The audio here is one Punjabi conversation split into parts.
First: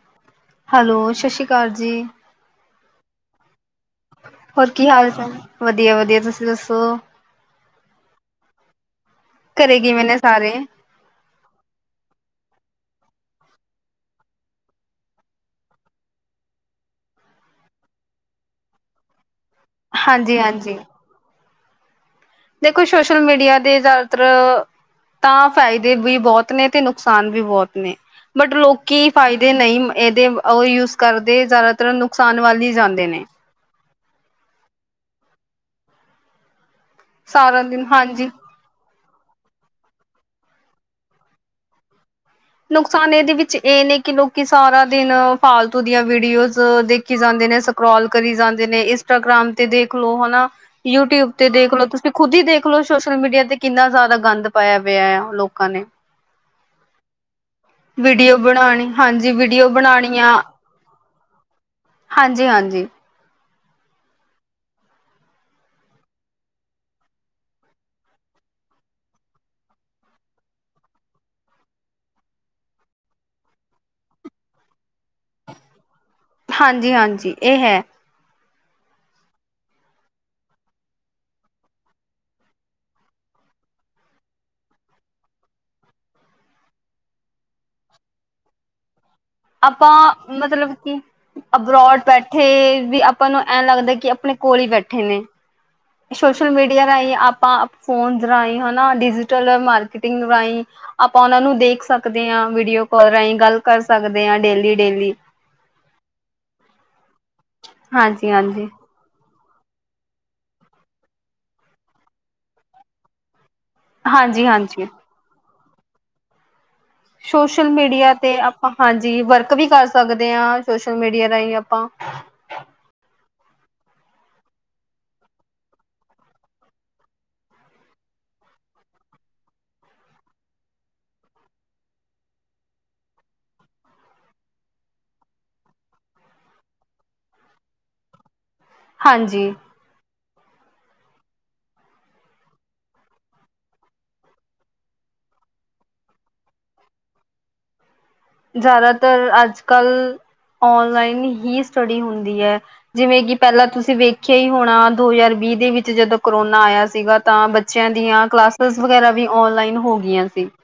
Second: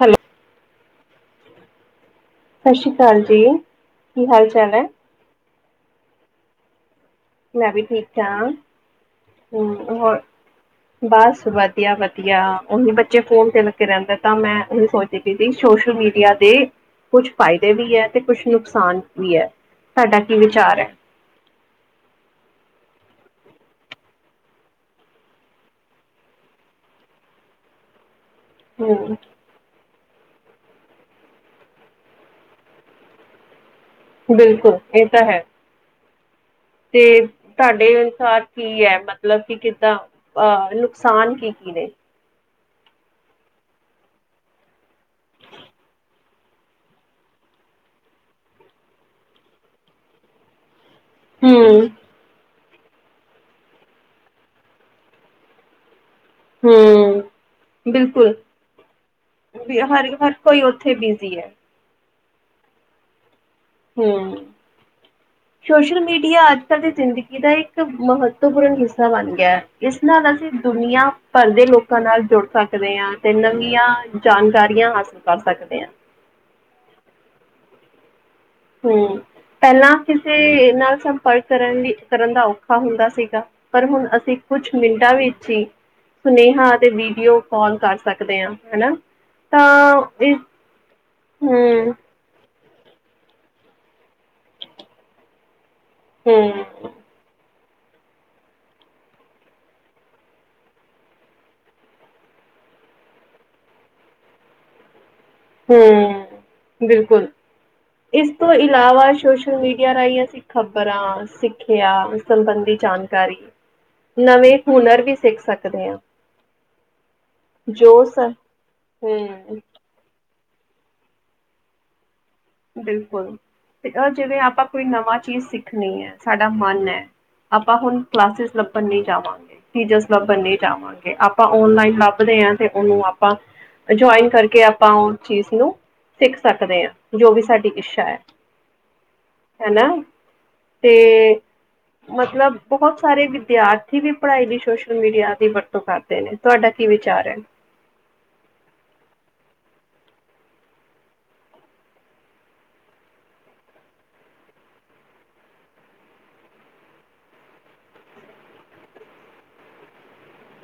ਹੈਲੋ। ਹੈਲੋ, ਸ਼ਸ਼ੀ ਕਾਲ ਜੀ। ਸ਼ਸ਼ੀਕਾਲ ਜੀ। ਕੀ ਹਾਲ ਹੋਰ ਚਾਲ ਹੈ ਕੀ ਹਾਲ ਚਾਲ? ਵਧੀਆ, ਵਧੀਆ, ਤੁਸੀਂ ਦੱਸੋ? ਮੈ ਵੀ ਠੀਕ ਆ। ਹੂੰ, ਘਰੇ ਕਿਵੇਂ ਹੋ, ਨੇ ਸਾਰੇ? ਬਸ ਵਧੀਆ, ਵਧੀਆ। ਉਹੀ ਬੱਚੇ ਫੋਨ ਤੇ ਲ ਕੇ ਰਹਿੰਦੇ ਤਾ, ਮੈਂ ਉਹੀ ਸੋਚਦੀ ਪ ਸੀ ਸੋਸ਼ਲ ਮੀਡੀਆ ਤੇ ਕੁਛ ਫਾਇਦੇ ਵੀ ਏ ਤੇ, ਕੁਛ ਨੁਕਸਾਨ ਵੀ ਏ। ਤਾਡਾ ਹਾਂਜੀ ਕੀ ਹਾਂਜੀ। ਵਿਚਾਰ ਐ? ਦੇਖੋ, ਸ਼ੋਸ਼ਲ ਮੀਡੀਆ ਦੇ ਜ਼ਿਆਦਾਤਰ ਤਾਂ ਫਾਇਦੇ ਵੀ ਬਹੁਤ ਨੇ, ਤੇ ਨੁਕਸਾਨ ਵੀ ਬਹੁਤ ਨੇ। ਬਟ ਲੋਕੀ ਹਮ ਫਾਇਦੇ ਨਈ ਏਦੇ ਉਹ ਯੂਜ ਕਰਦੇ ਜ਼ਿਆਦਾਤਰ ਨੁਕਸਾਨ ਵੱਲ ਹੀ ਜਾਂਦੇ ਨੇ। ਬਿਲਕੁਲ, ਇਹ ਤਾ ਹੈ। ਤੇ ਸਾਰਾ ਦਿਨ ਤਾਡੇ ਹਾਂਜੀ ਅਨੁਸਾਰ ਕੀ ਐ? ਮਤ ਲਬ ਕੀ ਕਿਦਾ? ਅਹ ਨੁਕਸਾਨ ਕੀਕੀ ਨੇ? ਨੁਕਸਾਨ ਇਦੇ ਵਿੱਚ ਇਹ ਨੇ ਕਿ ਲੋਕੀ ਸਾਰਾ ਦਿਨ ਫਾਲਤੂ ਦੀਆਂ ਵੀਡੀਓਜ਼ ਦੇਖੀ ਜਾਂਦੇ ਨੇ, ਸਕਰੋਲ ਕਰੀ ਜਾਂਦੇ ਨੇ, ਇਸਟਾਗ੍ਰਾਮ ਤੇ ਦੇਖ ਲੋ ਹਨਾ? ਯੂ ਟਯੂਬ ਤੇ ਦੇਖ ਲੋੋ, ਹਮ ਤੁਸੀ ਖੁਦ ਹੀ ਦੇਖ ਦੇਖਲੋ, ਸੋਸ਼ਲ ਮੀਡੀਆ ਤੇ ਕਿੰਨਾ ਜਾਦਾ ਗੰਦ ਪਾਆ ਪਿਆ ਆ ਲੋਕਾਂ ਨੇ। ਹੂੰ। ਬਿਲਕੁਲ ਵੀਡੀਓ ਬਣਾਣੀ ਹਾਂਜੀ ਵੀਡੀਓ ਹਰ ਬਣਾਣੀਆਂ ਹਰ ਕੋਈ ਓਥੇ ਦੀ ਐ। ਹਾਂਜੀ, ਹਾਂਜੀ। ਹੂੰ। [inaudible] ਸ਼ੋਸ਼ਲ ਮੀਡੀਆ ਅੱਜ ਕੱਲ ਦੀ ਜ਼ਿੰਦਗੀ ਦਾ ਇੱਕ ਮਹੱਤਵਪੂਰਨ ਹਿੱਸਾ ਬਣ ਗਿਆ। ਇਸ ਨਾਲ ਅਸੀ ਦੁਨੀਆਂ ਭਰ ਦੇ ਲੋਕਾਂ ਨਾਲ ਜੁੜ ਸਕਦੇ ਆ ਤੇ, ਨਵੀਆ ਜਾਨਕਾਰੀਆਂ ਹਾਸਲ ਕਰ ਸਕਦੇ [unintelligible] ਹਾਂਜੀ, ਹਾਂਜੀ, ਇਹ ਹੈ। ਹੂੰ। ਪੈਲਾ ਕਿਸੇ ਨਾਲ ਸੰਪਰਕ ਕਰਨ ਲਈ, ਕਰਨ ਦਾ ਔਖਾ ਹੁੰਦਾ ਸੀਗਾ, ਪਰ ਹੁਨ ਅਸੀ ਕੁਛ ਮਿੰਟਾਂ ਵਿੱਚ ਹੀ ਸੁਨੇਹਾ ਅਤੇ ਵੀਡੀਓ ਕਾਲ ਕਰ ਸਕਦੇ ਹਾਂ, ਹਨਾ? ਤਾਂ ਆਪਾਂ ਇਸ ਮਤਲਬ ਕਿ ਹੂੰ, ਅਬਰੋਡ ਬੈਠੇ ਵੀ ਆਪਾਂ ਨੂੰ ਐਂ ਲੱਗਦਾ ਕਿ ਆਪਣੇ ਕੋਲ ਹੀ ਬੈਠੇ ਨੇ। ਹੂੰ, ਸ਼ੋਸ਼ਲ ਮੀਡੀਆ ਰਾਹੀ ਆਪਾਂ ਫੋਨ ਰਾਹੀ, ਹਨਾ, ਡਿਜੀਟਲ ਮਾਰਕੀਟਿੰਗ ਰਾਈ, ਆਪਾ ਉਹ ਨੂੰ ਦੇਖ ਸਕਦੇ ਹਾ ਵੀਡੀਓ ਕਾਲ ਰਾਈ ਗੱਲ ਕਰ ਸਕਦੇ ਆ ਡੇਲੀ-ਡੇਲੀ ਹੂੰ ਬਿਲਕੁਲ ਹਾਂਜੀ ਇਸ ਤੋ ਹਾਂਜੀ ਇਲਾਵਾ ਸ਼ੋਸ਼ ਸ਼ਲ ਮੀਡੀਆ ਰਾਹੀ ਅਸੀ ਖ਼ਬਰਾਂ, ਸਿੱਖਿਆ ਸੰਬੰਧੀ ਜਾਨਕਾਰੀ ਹਾਂਜੀ ਨਵੇ ਹਾਂਜੀ ਹੁਨਰ ਵੀ ਸਿੱਖ ਸਕਦੇ ਆ। ਸ਼ੋਸ਼ਲ ਮੀਡੀਆ ਤੇ ਆਪਾ ਹਾਂਜੀ, ਵਰਕ ਹਮ ਵੀ ਕਰ ਸਕਦੇ ਆਂ। ਸ਼ੋਸਲ ਮੀਡੀਆ ਰਾਹੀ ਆਪਾਂ ਬਿਲਕੁਲ ਤੇ ਅ ਜਿੜਾ ਆਪਾਂ ਕੋਈ ਨਵਾ ਚੀਜ਼ ਸਿੱਖਨੀ ਏ, ਸਾਡਾ ਮਨ ਐ। ਆਪਾ ਹੁਨ ਕਲਾਸਿਸ ਲੱਭਨ ਨਈ ਜਾਵਾਂਗੇ, ਟੀਚਰਸ ਲੱਭਨ ਨੀ ਜਾਵਾਂਗੇ, ਆਪਾਂ ਓਨਲਾਈਨ ਲੱਭ ਲਿਆ। ਤੇ ਉਨੂੰ ਆਪਾ ਜੋਇਨ ਕਰਕੇ, ਆਪਾ ਉਹ ਚੀਜ਼ ਨੂੰ ਸਿੱਖ ਸਕਦੇ ਆ। ਜੋ ਵੀ ਸਾਡੀ ਇਸ਼ਾ ਹੈ। ਹਾਂਜੀ ਹਨਾ ਤੇ ਮਤਲਬ ਬਹੁਤ ਸਾਰੇ ਵਿਦਿਆਰਥੀ ਵੀ ਪੜ੍ਹਾਈ ਦੀ ਸੋਸ਼ਲ ਮੀਡੀਆ ਦੀ ਵਰਤੋਂ ਕਰਦੇ ਨੇ ਤੁਹਾਡਾ ਕੀ ਕੀ ਵਿਚਾਰ ਹੈ। ਜਿਆਦਾਤਰ ਅਜ ਕਲ ਆਨਲਾਈਨ ਹੀ ਸਟੱਡੀ ਹੁੰਦੀ ਹੈ ਜਿਵੇਂ ਕਿ ਪਹਿਲਾਂ ਤੁਸੀਂ ਵੇਖਿਆ ਹੀ ਹੋਣਾ ਦੋ ਹਜ਼ਾਰ ਵੀਹ ਦੇ ਵਿੱਚ ਜਦੋਂ ਕਰੋਨਾ ਆਇਆ ਸੀਗਾ, ਤਾਂ ਬੱਚਿਆਂ ਦੀਆਂ ਕਲਾਸਿਸ ਵਗੈਰਾ ਵੀ ਔਨਲਾਈਨ ਹੋ ਗਈਆਂ ਸੀ। [inaudible]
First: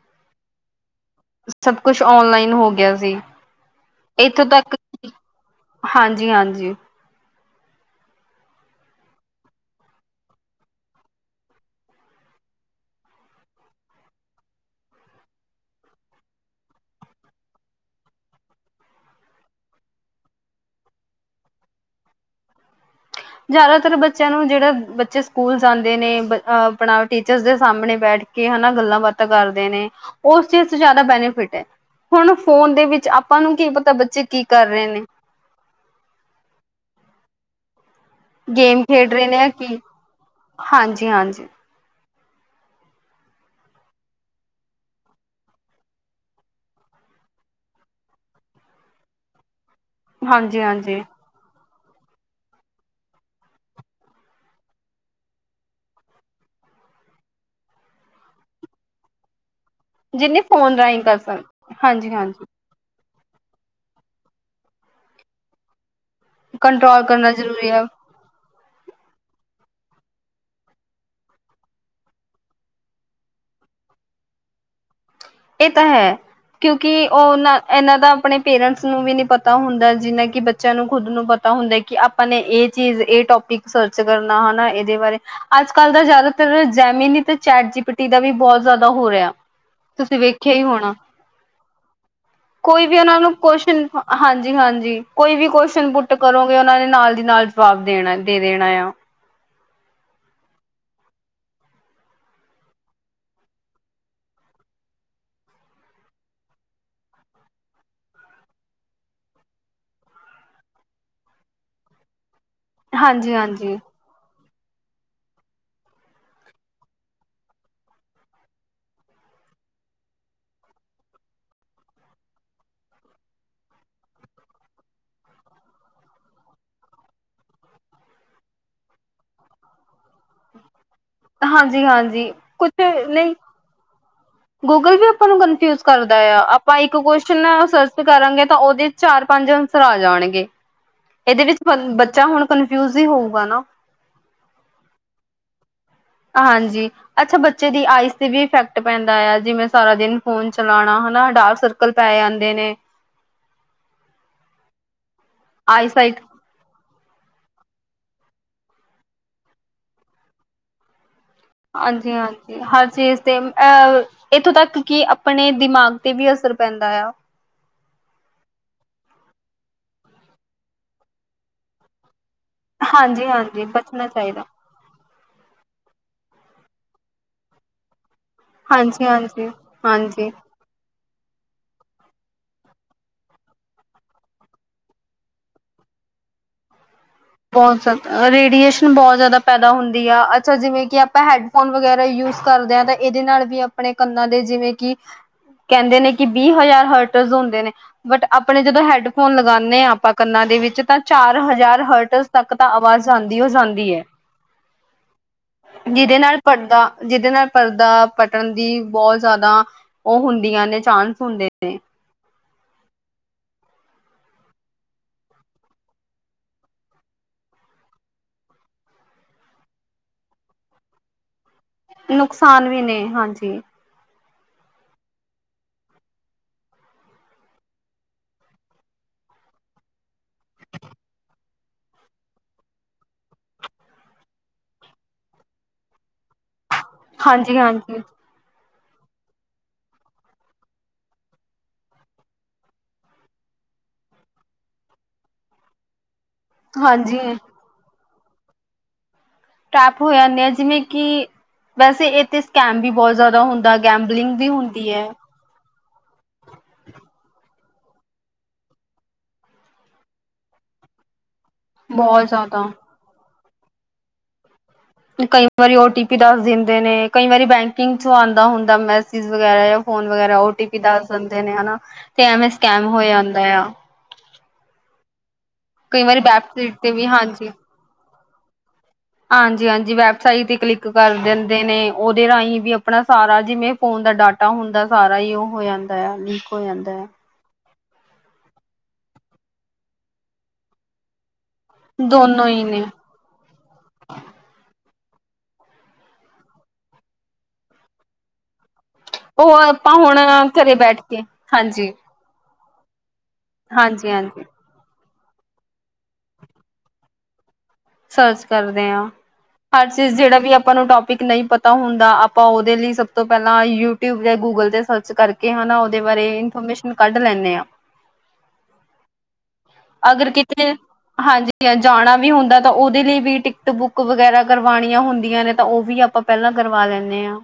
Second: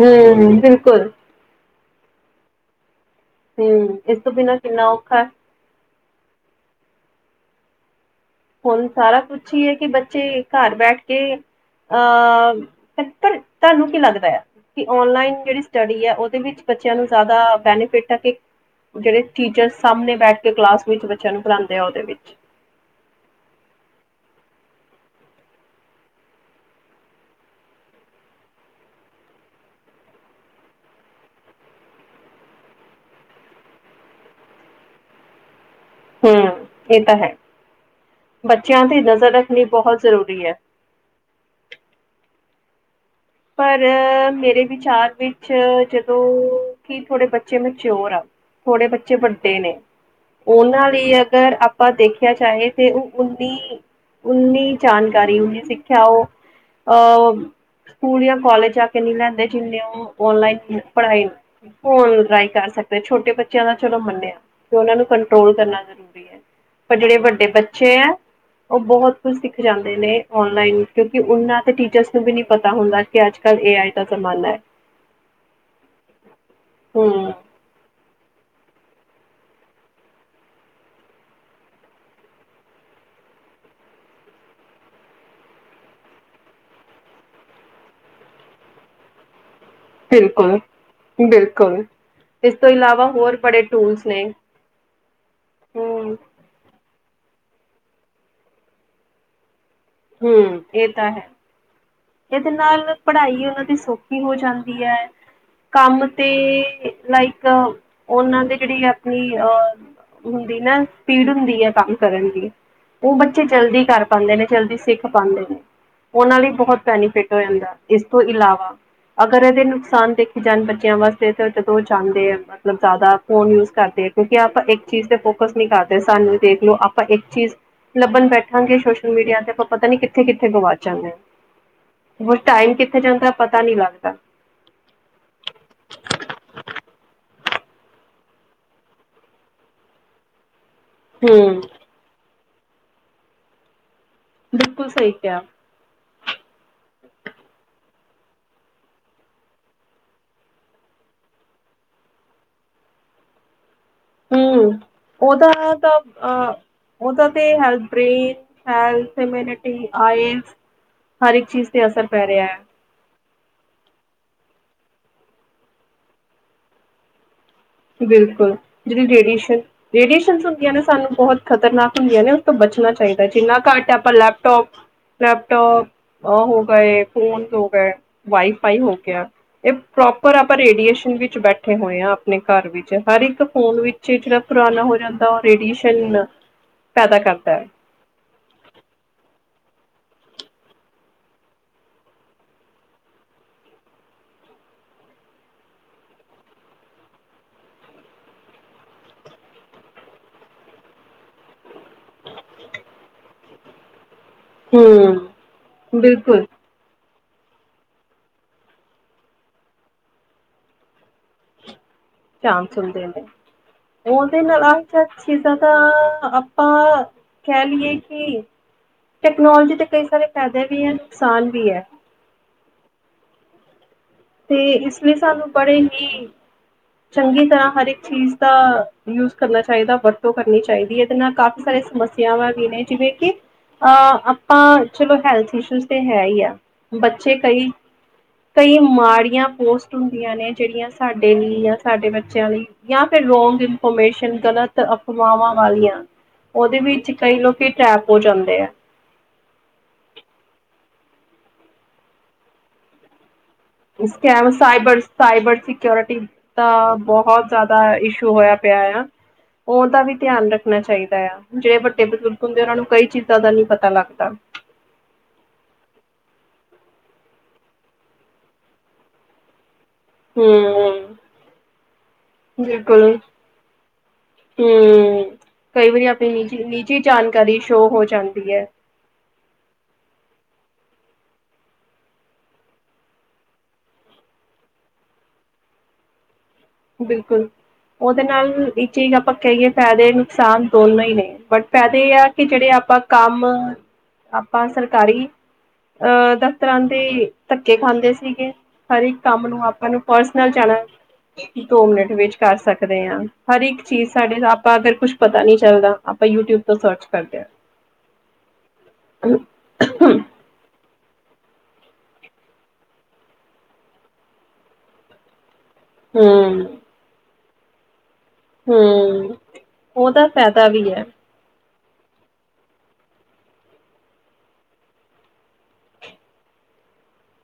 ਹੂੰ ਬਿਲਕੁਲ ਸਭ ਕੁਛ ਔਨਲਾਈਨ ਹੋ ਗਿਆ ਸੀ। ਹੂੰ ਇਸ ਤੋਂ ਬਿਨਾਂ ਕਿੰਨਾ ਔਖਾ ਹਾਂਜੀ -ਹਾਂਜੀ ਹੁਣ ਸਾਰਾ ਕੁਛ ਹੀ ਹੈ ਕਿ ਬੱਚੇ ਘਰ ਬੈਠ ਕੇ ਅ ਪਰ ਤੁਹਾਨੂੰ ਕੀ ਲੱਗਦਾ ਕਿ ਔਨਲਾਈਨ ਜਿਹੜੀ ਸਟੱਡੀ ਹੈ ਉਹਦੇ ਵਿੱਚ ਬੱਚਿਆਂ ਨੂੰ ਜ਼ਿਆਦਾ ਬੈਨੀਫਿਟ ਹੈ ਕਿ ਜਿਹੜੇ ਟੀਚਰ ਸਾਹਮਣੇ ਬੈਠ ਕੇ ਕਲਾਸ ਵਿੱਚ ਬੱਚਿਆਂ ਨੂੰ ਪੜ੍ਹਾਉਂਦੇ ਆ ਉਹਦੇ ਵਿੱਚ ਜ਼ਿਆਦਾਤਰ ਬੱਚਿਆਂ ਨੂੰ ਜਿਹੜਾ ਬੱਚੇ ਸਕੂਲ ਜਾਂਦੇ ਨੇ ਆਪਣਾ ਟੀਚਰ ਦੇ ਸਾਹਮਣੇ ਬੈਠਦੇ ਕੇ ਹਨਾ ਗੱਲਾਂ ਬਾਤਾਂ ਕਰਦੇ ਨੇ, ਉਸ ਚੀਜ਼ 'ਚ ਜ਼ਿਆਦਾ ਬੈਨੀਫਿਟ ਹੈ। ਹੁਣ ਫੋਨ ਦੇ ਵਿੱਚ ਆਪਾਂ ਨੂੰ ਕੀ ਪਤਾ ਬੱਚੇ ਕੀ ਕਰ ਰਹੇ ਨੇ। ਹੂੰ ਇਹ ਤਾਂ ਹੈ। ਗੇਮ ਬੱਚਿਆਂ ਦੀ ਖੇਡ ਰਹੇ ਨਜ਼ਰ ਨੇ ਜਾਂ ਰੱਖਣੀ ਕੀ ਬਹੁਤ ਜ਼ਰੂਰੀ ਹੈ। ਹਾਂਜੀ-ਹਾਂਜੀ, ਪਰ ਮੇਰੇ ਵਿਚਾਰ ਵਿੱਚ ਜਦੋਂ ਕਿ ਥੋੜੇ ਬੱਚੇ ਮੈਂਚਓਰ ਆ। ਥੋੜੇ ਬੱਚੇ ਵੱਡੇ ਨੇ ਉਹਨਾਂ ਹਾਂਜੀ-ਹਾਂਜੀ। ਲਈ ਅਗਰ ਆ ਪਰ ਦੇਖਿਆ ਜਾਏ ਤੇ, ਉਹ ਉਨੀ ਨੀ ਜਾਣਕਾਰੀ ਉਨੀ ਸਿੱਖਿਆ ਉਹ ਅਹ ਸਕੂਲ ਜਾਂ ਕਾਲਜ ਜਾ ਕੇ ਨਹੀਂ ਲੈਂਦੇ। ਜਿੰਨੇ ਉਹ ਜਿੰਨੇ ਫੋਨ ਔਨਲਾਈਨ ਰਾਹੀਂ ਕਰ ਪੜ੍ਹਾਈ ਸਕ ਫੋਨ ਹਾਂਜੀ-ਹਾਂਜੀ ਰਾਹੀਂ ਕਰ ਸਕਦੇ ਛੋਟੇ ਬੱਚਿਆਂ ਦਾ ਚਲੋ ਮੰਨਿਆ ਕਿ ਉਹਨਾਂ ਨੂੰ ਕੰਟਰੋਲ ਕਰਨਾ ਜਰੂਰੀ ਹੈ। ਪਰ ਕੰਟਰੋਲ ਜਿਹੜੇ ਕਰਨਾ ਵੱਡੇ ਜ਼ਰੂਰੀ ਬੱਚੇ ਹੈ ਉਹ ਬਹੁਤ ਸਿੱਖ ਜਾਂਦੇ ਨੇ ਆਨਲਾਈਨ ਕਿਉਂਕਿ ਉਹਨਾਂ ਦੇ ਟੀਚਰਸ ਨੂੰ ਵੀ ਨਹੀਂ ਪ ਪਤਾ ਹੁੰਦਾ ਕਿ ਅੱਜ ਕੱਲ੍ਹ ਏ ਆਈ ਦਾ ਜ਼ਮਾਨਾ। ਇਹ ਤਾਂ ਹੈ ਕਿਉਂਕਿ ਹਮ ਉਹਨਾਂ ਇਨ੍ਹਾਂ ਦਾ ਆਪਣੇ ਪੇਰੈਂਟਸ ਨੂੰ ਵੀ ਨੀ ਪਤਾ ਹੁੰਦਾ ਜਿਨਾਂ ਕਿ ਬੱਚਿਆਂ ਨੂੰ ਖੁਦ ਨੂੰ ਪਤਾ ਹੁੰਦਾ, ਕਿ ਆਪਾਂ ਨੇ ਇਹ ਚੀਜ਼ ਇਹ ਟੋਪ ਇੱਕ ਸਰਚ ਕਰਨਾ ਹਨਾ ਇਹਦੇ ਬਾਰੇ ਅੱਜ ਕੱਲ ਦਾ ਜ਼ਿਆਦਾਤਰ ਜੈਮੀਨ ਤੇ ਚੈਟ ਜੀਪਟੀ ਦਾ ਵੀ ਬਹੁਤ ਜ਼ਿਆਦਾ ਹੋ ਰਿਹਾ ਤੁਸੀਂ ਵੇਖਿਆ ਬਿਲਕੁਲ ਹੀ ਹੋਣਾ। ਬਿਲਕੁਲ ਇਸ ਤੋਂ ਕੋਈ ਵੀ ਇਲਾਵਾ ਉਹਨਾਂ ਨੂੰ ਹੋਰ ਬੜੇ ਕੁਸ਼ ਟੂਲਸ ਨੇ ਹਾਂਜੀ- ਹਾਂਜੀ ਕੋਈ ਵੀ ਕੁਸ਼ਚਨ ਪੁੱਟ ਹੂੰ ਕਰੋਗੇ ਉਹਨਾਂ ਨੇ ਨਾਲ ਨਾਲ ਜਵਾਬ ਦੇਣਾ ਦੇ ਦੇਣਾ ਆ। ਹੂੰ ਇਹ ਤਾਂ ਹੈ। ਇਹਦੇ ਨਾਲ ਪੜ੍ਹਾਈ ਉਹਨਾਂ ਦੀ ਸੌਖੀ ਹੋ ਜਾਂਦੀ ਐ। ਕੰਮ ਤੇ ਲਾਈਕ ਉਹਨਾਂ ਦੇ ਜਿਹੜੀ ਆਪਣੀ ਅ ਹੁੰਦੀ ਨਾ ਸਪੀਡ ਹੁੰਦੀ ਹੈ ਕੰਮ ਕਰਨ ਦੀ। ਉਹ ਹਾਂਜੀ ਬੱਚੇ ਹਾਂਜੀ ਜਲਦੀ ਕਰ ਪਾਉਂਦੇ ਨੇ, ਜਲਦੀ ਸਿੱਖ ਪਾਉਂਦੇ ਨੇ, ਉਹਨਾਂ ਲਈ ਬਹੁਤ ਬੈਨੀਫਿਟ ਹੋ ਜਾਂਦਾ ਇਸ ਤੋਂ ਇਲਾਵਾ ਅਗਰ ਇਹਦੇ ਨੁਕਸਾਨ ਦੇਖੇ ਜਾਣ ਬੱਚਿਆਂ ਵਾਸਤੇ ਤਾਂ ਜਦੋਂ ਜਾਂਦੇ ਆ ਮਤਲਬ ਜ਼ਿਆਦਾ ਫੋਨ ਯੂਜ਼ ਕਰਦੇ ਕਿਉਂਕਿ ਆਪਾਂ ਇੱਕ ਚੀਜ਼ ਤੇ ਫੋਕਸ ਨਹੀਂ ਕਰਦੇ, ਸਾਨੂੰ ਦੇਖ ਲਓ, ਆਪਾਂ ਇੱਕ ਚੀਜ਼ ਲੱਭਣ ਬੈਠਾਂਗੇ ਸੋਸ਼ਲ ਮੀਡੀਆ 'ਤੇ ਆਪਾਂ ਪਤਾ ਨੀ ਕਿੱਥੇ ਕਿੱਥੇ ਗੁਆਚ ਜਾਂਦੇ ਹਾਂ ਹਾਂਜੀ ਹਾਂਜੀ ਹੋਰ ਕੁਛ ਟਾਈਮ ਕਿੱਥੇ ਜਾਂਦਾ ਪਤਾ ਨਹੀਂ ਲੱਗਦਾ ਗੂਗਲ ਵੀ ਆਪਾਂ ਨੂੰ ਕਨਫਿਊਜ ਕਰਦਾ ਆ ਆਪਾਂ ਇੱਕ ਕੁਚਨ ਸਰਚ ਕਰਾਂਗੇ ਤਾਂ ਉਹਦੇ ਚਾਰ ਪੰਜ ਅਨਸਰ ਆ ਜਾਣਗੇ ਇਹਦੇ ਵਿੱਚ ਹੂੰ। ਬੱਚਾ ਹੁਣ ਕਨਫਿਊਜ਼ ਹੀ ਹੋਊਗਾ ਨਾ? ਬਿਲਕੁਲ ਸਹੀ ਕਿਆ, ਹਾਂਜੀ ਅੱਛਾ ਬੱਚੇ ਦੀ ਆਈ? ਵੀ ਇਫੈਕਟ ਪੈਂਦਾ ਆ ਜਿਵੇਂ ਸਾਰਾ ਦਿਨ ਫੋਨ ਚਲਾਉਣਾ, ਹਨਾ ਡਾਰਕ ਸਰਕਲ ਪੈ ਜਾਂਦੇ ਨੇ। ਹਮ ਹਮ ਉਹਦਾ ਤਾਂ ਅਹ ਉਹਦਾ ਹੈ ਬ੍ਰੇਨ ਹੈਮਿਨਿਟੀ ਆਈ ਹਰ ਇੱਕ ਚੀਜ਼ ਤੇ ਅਸਰ ਹਾਂਜੀ ਪੈ ਰਿਹਾ ਹੈ ਹਾਂਜੀ ਹਰ ਚੀਜ਼ ਤੇ ਅਹ ਇੱਥੋਂ ਤੱਕ ਕਿ ਆਪਣੇ ਦਿਮਾਗ ਤੇ ਵੀ ਅਸਰ ਪੈਂਦਾ ਆ ਬਿਲਕੁਲ ਜਿਹੜੀ ਰੇਡੀਏਸ਼ਨ ਰੇਡੀਏਸ਼ਨ ਹੁੰਦੀਆਂ ਨੇ ਸਾਨੂੰ ਬਹੁਤ ਖਤਰਨਾਕ ਹੁੰਦੀਆਂ ਨੇ ਤੋਂ ਬਚਣਾ ਹਾਂਜੀ ਚਾਹੀਦਾ ਜਿੰਨਾ ਹਾਂਜੀ ਘੱਟ ਹੈ ਬਚਣਾ ਆਪਾਂ ਚਾਹੀਦਾ ਲੈਪਟੋਪ ਲੈ ਲੈਪਟੋਪ ਹੋ ਗਏ ਫੋਨ ਹੋ ਗਏ ਵਾਈਫਾਈ ਹੋ ਹਾਂਜੀ ਗਿਆ ਹਾਂਜੀ ਇਹ ਹਾਂਜੀ ਪ੍ਰੋਪਰ ਆਪਾਂ ਰੇਡੀਏਸ਼ਨ ਵਿੱਚ ਬੈਠੇ ਹੋਏ ਹਾਂ ਆਪਣੇ ਘਰ ਵਿੱਚ ਹਰ ਇੱਕ ਫੋਨ ਵਿੱਚ ਜਿਹੜਾ ਪੁਰਾਣਾ ਹੋ ਜਾਂਦਾ ਉਹ ਰੇਡੀਏਸ਼ਨ ਪੈਦਾ ਕਰਦਾ ਹੈ ਬਹੁਤ ਜ਼ਿਆਦਾ ਰੇਡੀਏਸ਼ਨ ਬਹੁਤ ਜ਼ਿਆਦਾ ਪੈਦਾ ਹੁੰਦੀ ਆ ਅੱਛਾ ਜਿਵੇਂ ਕਿ ਆਪਾਂ ਹੈਡਫੋਨ ਵਗੈਰਾ ਯੂਜ ਕਰਦੇ ਹਾਂ ਤਾਂ ਇਹਦੇ ਨਾਲ ਵੀ ਆਪਣੇ ਕੰਨਾਂ ਦੇ ਜਿਵੇਂ ਕਿ ਕਹਿੰਦੇ ਨੇ ਕਿ ਵੀਹ ਹਜ਼ਾਰ ਹਰਟਸ ਹੁੰਦੇ ਨੇ ਬਟ ਆਪਣੇ ਜਦੋਂ ਹੈਡਫੋਨ ਲਗਾਉਂਦੇ ਹਾਂ ਆਪਾਂ ਕੰਨਾ ਦੇ ਵਿੱਚ ਤਾਂ ਚਾਰ ਹਜ਼ਾਰ ਹਰਟ ਤੱਕ ਤਾਂ ਆਵਾਜ਼ ਆਦੀ ਹੋ ਜਾਂਦੀ ਹੈ ਹਮ ਜਿਹਦੇ ਨਾਲ ਬਿਲਕੁਲ ਪੜ੍ਹਦਾ ਜਿਹਦੇ ਨਾਲ ਪਰਦਾ ਪਟਣ ਦੀ ਬਹੁਤ ਜ਼ਿਆਦਾ ਉਹ ਹੁੰਦੀਆਂ ਨੇ ਚਾਂਸ ਹੁੰਦੇ ਨੇ ਚਾਮ ਸੁਲਦੇ ਡ ਉਹਦੇ ਨਾਲ ਲਾਲ ਚਛੀਜ਼ਾਂ ਤਾਂ ਆਪਾਂ ਕਹਿ ਲਈਏ ਕਿ ਟੈਕਨੋਲੋਜੀ ਦੇ ਕਈ ਸਾਰੇ ਫਾਇਦੇ ਵੀ ਹੈ ਨੁਕਸਾਨ ਵੀ ਹੈ ਨੁਕਸਾਨ ਵੀ ਨੇ ਹਾਂਜੀ ਤੇ ਇਸ ਲਈ ਸਾਨੂੰ ਪੜ੍ਹੇਗੀ ਚੰਗੀ ਤਰ੍ਹਾਂ ਹਰ ਇੱਕ ਚੀਜ਼ ਦਾ ਯੂਜ ਕਰਨਾ ਚਾਹੀਦਾ ਵਰਤੋਂ ਕਰਨੀ ਚਾਹੀਦੀ ਇਹਦੇ ਨਾਲ ਕਾਫੀ ਸਾਰੇ ਸਮੱਸਿਆਵਾਂ ਵੀ ਨੇ ਜਿਵੇਂ ਕਿ ਅਹ ਆਪਾਂ ਚਲੋ ਹੈਲਥ ਇਸ਼ੂ ਤੇ ਹੈ ਹੀ ਆ ਬੱਚੇ ਹਾਂਜੀ ਕਈ ਹਾਂਜੀ ਕਈ ਮਾੜੀਆਂ ਪੋਸਟ ਹੁੰਦੀਆਂ ਨੇ ਜਿਹੜੀਆਂ ਸਾਡੇ ਲਈ ਜਾਂ ਸਾਡੇ ਬੱਚਿਆਂ ਲਈ ਜਾਂ ਫਿਰ ਰੋ ਗਲਤ ਅਫਵਾਵਾਂ ਵਾਲੀਆਂ ਉਹਦੇ ਵਿੱਚ ਹਾਂਜੀ ਕਈ ਲੋਕ ਟੈਪ ਹੋ ਜਾਂਦੇ ਹੈ ਟੈਪ ਹੋ ਜਾਂਦੇ ਆ ਜਿਵੇਂ ਕਿ ਵੈਸੇ ਇਹਥ ਸਕੈਮ ਵੀ ਬਹੁਤ ਜ਼ਿਆਦਾ ਹੁੰ ਕ ਸਾਈਬਰ ਸਾਈਬਰ ਸੀ ਸਕਓਰਿਟੀ ਦਾ ਬਹੁਤ ਜ਼ਿਆਦਾ ਇਸ਼ੂ ਹੋਇਆ ਪਿਆ ਆ ਉਹਦਾ ਵੀ ਧਿਆਨ ਰੱਖਣਾ ਚਾਹੀਦਾ ਆ ਜਿਹੜੇ ਵੱਡੇ ਬਹੁਤ ਬਜ਼ੁਰਗ ਹੁੰਦੇ ਜ਼ਿਆਦਾ ਉਹਨਾਂ ਨੂੰ ਕਈ ਚੀਜ਼ਾਂ ਦਾ ਨਹੀਂੀ ਪਤਾ ਲੱਗਦਾ ਕਈ ਵਾਰੀ ਓਟੀ ਪੀ ਦੱਸ ਦਿੰਦੇ ਨੇ ਕਈ ਵਾਰੀ ਬੈਂਕਿੰਗ ਚੋਂ ਆਉਂਦਾ ਹੁੰਦਾ ਮੈਸਜ ਵਗੈਰਾ ਫੋਨ ਵਗਰਾ ਓਟੀ ਪੀ ਦੱਸ ਹੂੰ ਦਿੰਦੇ ਨੇ ਹਨਾ ਤੇ ਐਵੇ ਸਕੈਮ ਹੋ ਜਾਂਦਾ ਆ ਹਮ ਕਈ ਵਾਰੀ ਆਪਣੀ ਨਿੱਜੀ ਵੈਬਸਾਈਟ ਤੇ ਨਿੱਜੀ ਵੀ ਹਾਂਜੀ ਜਾਣਕਾਰੀ ਸ਼ੋਅ ਹੋ ਜਾਂਦੀ ਹੈ ਹਾਂਜੀ ਹਾਂਜੀ ਵੈਬਸਾਈਟ ਤੇ ਕਲਿੱਕ ਕਰ ਦਿੰਦੇ ਨੇ ਉਹਦੇ ਰਾਹੀਂ ਵੀ ਆਪਣਾ ਸਾਰਾ ਜਿਵੇਂ ਫੋਨ ਦਾ ਡਾਟਾ ਹੁੰਦਾ ਸਾਰਾ ਹੀ ਉਹ ਹੋ ਜਾਂਦਾ ਹੈ ਲੀਕ ਹੋ ਜਾਂਦਾ ਹੈ ਬਿਲਕੁਲ ਉਹਦੇ ਨਾਲ ਇੱਕ ਚੀਜ਼ ਆਪਾਂ ਕਹੀਏ ਫਾਇਦੇ ਨੁਕਸਾਨ ਦੋਨੋ ਹੀ ਨੇ ਬਟ ਫੇਦੇ ਇਹ ਆ ਕਿ ਦੋਨੋ ਹੀ ਜਿਹੜੇ ਨੇ ਆਪਾਂ ਕੰਮ ਆਪਾਂ ਸਰ ਕਾਰੀ ਅਹ ਦਫ਼ਤਰਾਂ ਦੇ ਧੱਕੇ ਖਾਂਦੇ ਸੀਗੇ ਹਰ ਇੱਕ ਕੰਮ ਉਹ ਨੂੰ ਆਪਾਂ ਨੂੰ ਹੁਣ ਪਰਸਨਲ ਚ ਘਰੇ ਬੈਠ ਕੇ ਦੋ ਹਾਂਜੀ ਮਿੰਟ ਵਿੱਚ ਕਰ ਸਕਦੇ ਹਾਂ ਹਰ ਇੱਕ ਚੀਜ਼ ਸਾਡੇ ਹਾਂਜੀ-ਹਾਂਜੀ ਆਪਾਂ ਅਗਰ ਕੁਛ ਪਤਾ ਨੀ ਚੱਲਦਾ ਆਪਾਂ ਯੂਟਿਊਬ ਤੋਂ ਸਰਚ ਕਰਦੇ ਹਾਂ ਸਰਚ ਕਰਦੇ ਹਾਂ ਹਰ ਚੀਜ਼ ਜਿਹੜਾ ਵੀ ਆਪਾਂ ਨੂੰ ਟੋਪ ਨਹੀਂ ਪਤਾ ਹੁੰਦਾ ਆਪਾਂ ਉਹਦੇ ਲਈ ਸਭ ਤੋਂ ਪਹਿਲਾਂ ਯੂਟਿਊਬ ਜਾਂ ਗੂਗਲ ਤੇ ਸਰਚ ਕਰਕੇ ਹਨਾ ਉਹਦੇ ਬਾਰੇ ਹਮ ਇਨਫੋਰਮੇਸ਼ਨ ਕੱਢ ਲੈਂਨੇ ਹਾਂ ਹਮ ਉਹ ਤਾਂ ਫੈਦਾ ਵੀ ਹੈ ਜਾਂ ਜਾਣਾ ਵੀ ਹੁੰਦਾ ਤਾਂ ਉਹਦੇ ਲਈ ਵੀ ਟਿਕਟ ਬੁੱਕ ਵਗੈਰਾ ਕਰਵਾਉਣੀਆਂ ਹੁੰਦੀਆਂ ਨੇ ਤਾਂ ਉਹ ਵੀ ਆਪਾਂ ਪਹਿਲਾਂ ਕਰਵਾ ਲੈਂਨੇ ਹਾਂ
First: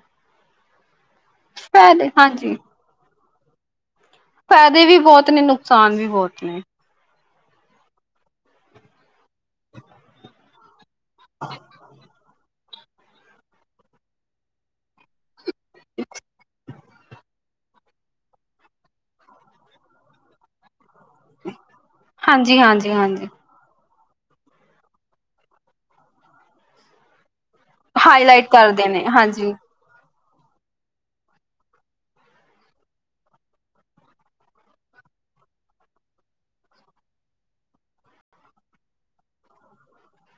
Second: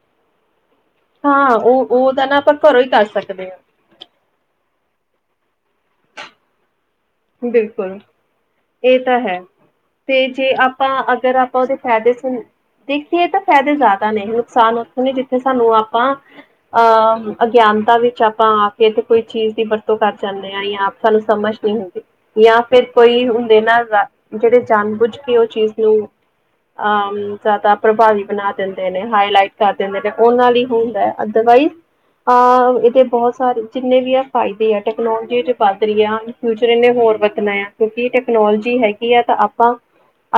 ਹਾਂ ਉਹ ਉਹ ਤਾਂ ਨਾ ਆਪਾਂ ਘਰੋਂ ਹੀ ਕਰ ਸਕਦੇ ਹਾਂ ਫ਼ਾਇਦੇ ਵੀ ਬਹੁਤ ਨੇ ਨੁਕਸਾਨ ਵੀ ਬਹੁਤ ਨੇ ਬਿਲਕੁਲ ਇਹ ਤਾਂ ਹੈ ਤੇ ਜੇ ਆਪਾਂ ਅਗਰ ਆਪਾਂ ਉਹਦੇ ਫ਼ਾਇਦੇ ਦੇਖੀਏ ਤਾਂ ਫਾਇਦੇ ਜ਼ਿਆਦਾ ਨੇ ਨੁਕਸਾਨ ਉੱਥੋਂ ਨ ਤੇ ਸਾਨੂੰ ਆਪਾਂ ਅਹ ਅਗਿਆਨਤਾ ਵਿੱਚ ਆਪਾਂ ਆ ਕੇ ਤੇ ਕੋਈ ਚੀਜ਼ ਦੀ ਵਰਤੋਂ ਕਰ ਜਾਂਦੇ ਹਾਂ ਜਾਂ ਆਪ ਸਾਨੂੰ ਸਮਝ ਨੀ ਹੁੰਦੀ ਜਾਂ ਫੇਿਰ ਕੋਈ ਹਾਂਜੀ-ਹਾਂਜੀ-ਹਾਂਜੀ ਹੁੰਦੇ ਨਾ ਜਿਹੜੇ ਜਾਣ ਬੁੱਝ ਕੇ ਉਹ ਚੀਜ਼ ਨੂੰ ਅਹ ਜ਼ਿਆਦਾ ਪ੍ਰਭਾਵੀ ਹਾਈਲਾਈਟ ਬਣਾ ਕਰਦੇ ਦਿੰਦੇ ਨੇ ਹਾਈ ਲਈਟ ਹਾਂਜੀ। ਕਰ ਦਿੰਦੇ ਨੇ ਉਹਨਾਂ ਲਈ ਹੁੰਦਾ ਅਦਰਵਾਈਜ਼ ਅਹ ਇਹਦੇ ਬਹੁਤ ਸਾਰੇ ਜਿੰਨੇ ਵੀ ਆ ਫਾਇਦੇ ਆ ਟੈਕਨੋਲੋਜੀ ਚ ਵੱਧ ਰਹੀ ਆ ਫਿਊਚਰ ਇੰਨੇ ਹੋਰ ਵਰਤਣਾ ਆ ਕਿਉਂਕਿ ਟੈਕਨੋਲੋਜੀ ਹੈਗੀ ਆ ਤਾਂ ਆਪਾਂ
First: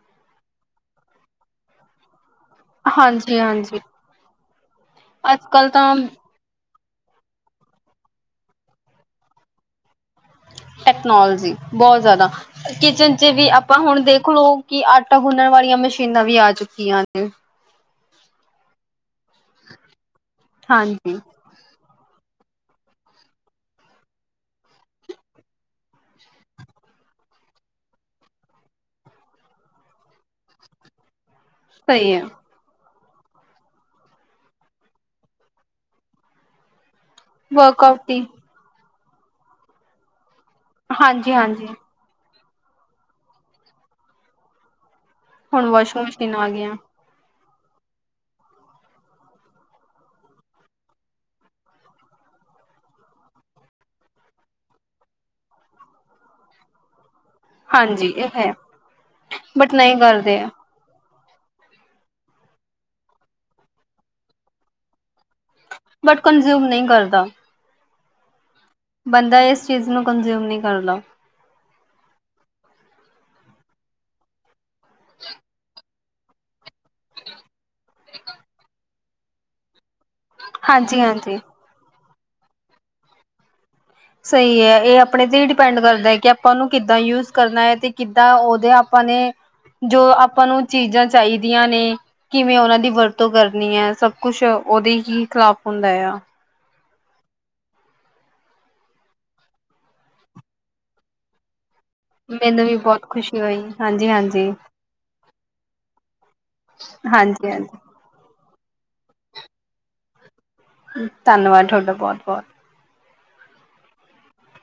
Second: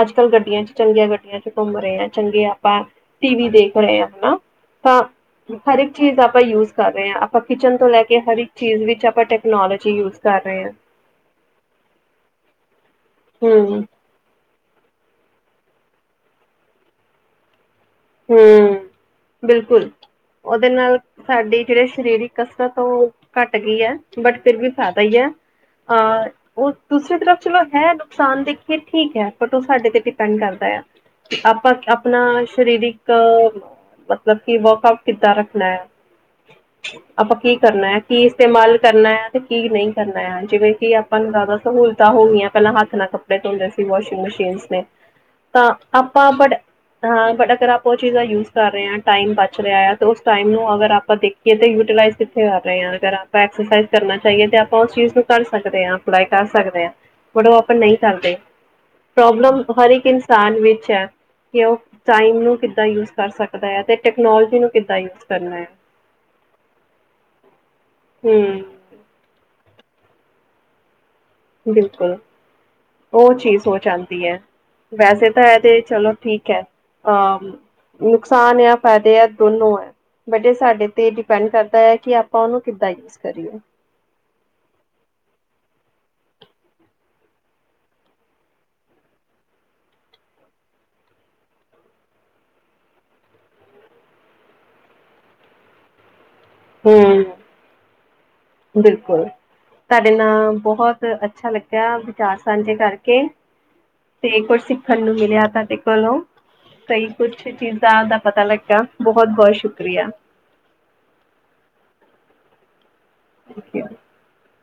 ਅੱਜ ਕੱਲ੍ਹ ਗੱਡੀਆਂ ਚ ਚੱਲ ਗਿਆ ਗੱਡੀਆਂ ਚ ਘੁੰਮ ਰਹੇ ਹੈ ਚੰਗੇ ਆਪਾਂ ਟੀ ਵੀ ਦੇਖ ਹਾਂਜੀ-ਹਾਂਜੀ ਰਹੇ ਹਾਂ ਹਨਾ ਤਾਂ ਅੱਜ ਕੱਲ ਹਰ ਇੱਕ ਤਾਂ ਚੀਜ਼ ਆਪਾਂ ਯੂਜ ਕਰ ਰਹੇ ਹਾਂ ਆਪਾਂ ਕਿਚਨ ਤੋਂ ਲੈ ਕੇ ਹਰ ਇੱਕ ਚੀਜ਼ ਵਿੱਚ ਆਪਾਂ ਟੈਕਨੋਲੋਜੀ ਯੂਜ ਕਰ ਰਹੇ ਹਾਂ ਟੈਕਨੋਲੋਜੀ ਬਹੁਤ ਜ਼ਿਆਦਾ ਕਿਚਨ ਚ ਵੀ ਆਪਾਂ ਹਮ ਹੁਣ ਦੇਖ ਲਓ ਕਿ ਆਟਾ ਗੁੰਨਣ ਵਾਲੀਆਂ ਮਸ਼ੀਨਾਂ ਵੀ ਆ ਚੁੱਕੀਆਂ ਨੇ ਹਮ ਬਿਲਕੁਲ ਉਹਦੇ ਨਾਲ ਹਾਂਜੀ ਸਾਡੀ ਇਕ ਰੀਸ਼ ਸਰੀਰਕ ਕਸਰਤ ਉਹ ਘੱਟ ਗਈ ਹੈ ਬਟ ਫਿਰ ਵੀ ਫਾਇਦਾ ਹੀ ਹੈ ਅ ਉਹ ਦੂਸਰੀ ਤਰਫ ਚਲੋ ਹੈ ਨੁਕਸਾਨ ਦੇਖੀਏ ਠੀਕ ਹੈ ਬਟ ਉਹ ਸਾਡੇ ਤੇ ਡਿਪੈਂਡ ਕਰਦਾ ਆਪਾਂ ਸਹੀ ਆਪਣਾ ਹੈ ਸਰੀਰਕ ਇੱਕ ਮਤਲਬ ਕਿ ਵਰਕ ਆਊਟ ਕਿੱਦਾਂ ਰੱਖਣਾ ਆ ਆਪਾਂ ਕੀ ਕਰਨਾ ਹੈ ਵਰਕਆਊਟ ਕੀ ਦੀ ਇਸਤੇਮਾਲ ਕਰਨਾ ਆ ਤੇ ਕੀ ਨਹੀਂ ਕਰਨਾ ਹੈ ਜਿਵੇਂ ਕਿ ਆਪਾਂ ਨੂੰ ਹਾਂਜੀ ਜ਼ਿਆਦਾ ਹਾਂਜੀ ਸਹੂਲਤਾਂ ਹੋ ਗਈਆਂ ਪਹਿਲਾਂ ਹੱਥ ਨਾਲ ਕੱਪੜੇ ਧੋਂਦੇ ਸੀ ਵਾਸ਼ਿੰਗ ਮਸ਼ੀਨ ਨੇ ਹੁਣ ਤਾਂ ਵਾਸ਼ਿੰਗ ਆਪਾਂ ਮਸ਼ੀਨ ਆ ਬੜ ਗਈਆਂ ਹਾ ਬੜ ਉਹ ਚੀਜ਼ਾਂ ਯੂਜ ਕਰ ਰਹੇ ਹ ਟਾਈਮ ਬਚ ਰਿਹਾ ਹੈ ਤੇ ਉਸ ਟਾਈਮ ਨੂੰ ਅਗਰ ਆਪਾਂ ਦੇਖੀਏ ਤਾਂ ਯੂਟੀਲਾਈਜ਼ ਕਿੱਥੇ ਕਰ ਰਹੇ ਹਾਂ ਅਗਰ ਆਪਾਂ ਐਕਸਰਸਾਈਜ਼ ਕਰਨਾ ਚਾਹੀਏ ਤੇ ਆਪਾਂ ਉਸ ਚੀਜ਼ ਨੂੰ ਕਰ ਸਕਦੇ ਹਾਂ ਪੜ੍ਹਾਈ ਕਰ ਸਕਦੇ ਹਾਂ ਬੜੋ ਆਪਾਂ ਨਹੀਂ ਹਾਂਜੀ ਇਹ ਕਰਦੇ ਹੈ ਪ੍ਰੋਬਲਮ ਬਟ ਹਰ ਨਹੀਂ ਇੱਕ ਕਰਦੇ ਇਨਸਾਨ ਵਿੱਚ ਹੈ ਕਿ ਉਹ ਟਾਈਮ ਨੂੰ ਕਿੱਦਾਂ ਯੂਜ ਕਰ ਸਕਦਾ ਹੈ ਤੇ ਟੈਕਨੋਲੋਜੀ ਨੂੰ ਕਿੱਦਾਂ ਯੂਜ਼ ਬਟ ਕੰਨਜ਼ਿਊਮ ਨਹੀਂ ਕਰਦਾ ਹਮ ਬੰਦਾ ਇਸ ਚੀਜ਼ ਨੂੰ ਕੰਜ਼ਿਊਮ ਨਹੀਂ ਕਰਦਾ ਬਿਲਕੁਲ ਉਹ ਚੀਜ਼ ਹੋ ਜਾਂਦੀ ਹੈ ਵੈਸੇ ਤਾਂ ਇਹ ਤੇ ਚਲੋ ਠੀਕ ਹੈ ਅਹ ਨੁਕਸਾਨ ਜਾਂ ਫ਼ਾਇਦੇ ਹੈ ਦੋਨੋ ਹੈ ਵਡੇ ਸਾਡੇ ਹਾਂਜੀ ਤੇ ਹਾਂਜੀ ਡਿਪੈਂਡ ਕਰਦਾ ਹੈ ਕਿ ਆਪਾਂ ਉਹਨੂੰ ਕਿੱਦਾਂ ਯੂਜ ਕਰੀਏ ਸਹੀ ਹੈ ਇਹ ਆਪਣੇ ਤੇ ਹੀ ਡਿਪੈਂਡ ਕਰਦਾ ਹੈ ਕਿ ਆਪਾਂ ਉਹਨੂੰ ਕਿੱਦਾਂ ਯੂਜ ਕਰਨਾ ਹੈ ਤੇ ਕਿੱਦਾਂ ਉਹਦੇ ਆਪਾਂ [unintelligible] ਜੋ ਆਪਾਂ ਨੂੰ ਚੀਜ਼ਾਂ ਚਾਹੀਦੀਆਂ ਨੇ ਕਿਵੇਂ ਉਹਨਾਂ ਦੀ ਵਰਤੋਂ ਕਰਨੀ ਹੈ ਸਭ ਕੁਛ ਉਹਦੇ ਹੀ ਕੀ ਖਿਲਾਫ ਹੁੰਦਾ ਆ ਹਮ ਬਿਲਕੁਲ ਤੁਹਾਡੇ ਨਾਲ ਬਹੁਤ ਅੱਛਾ ਲੱਗ ਕਿਆ ਵਿਚਾਰ ਮੈਨੂੰ ਸਾਂਝੇ ਵੀ ਬਹੁਤ ਕਰਕੇ ਖੁਸ਼ੀ ਹੋਈ ਹਾਂਜੀ ਤੇ ਹਾਂਜੀ ਕੋ ਸਿੱਖਣ ਨੂੰ ਮਿਲਿਆ ਤੁਡੇ ਕੋਲੋਂ ਕਈ ਕੁਛ ਹਾਂਜੀ ਹਾਂਜੀ ਚੀਜ਼ਾਂ ਦਾ ਪਤਾ ਲੱਗ ਬਹੁਤ ਬਹੁਤ ਸ਼ੁਕਰੀਆ ਧੰਨਵਾਦ ਤੁਹਾਡਾ ਬਹੁਤ ਬਹੁਤ [unintelligible]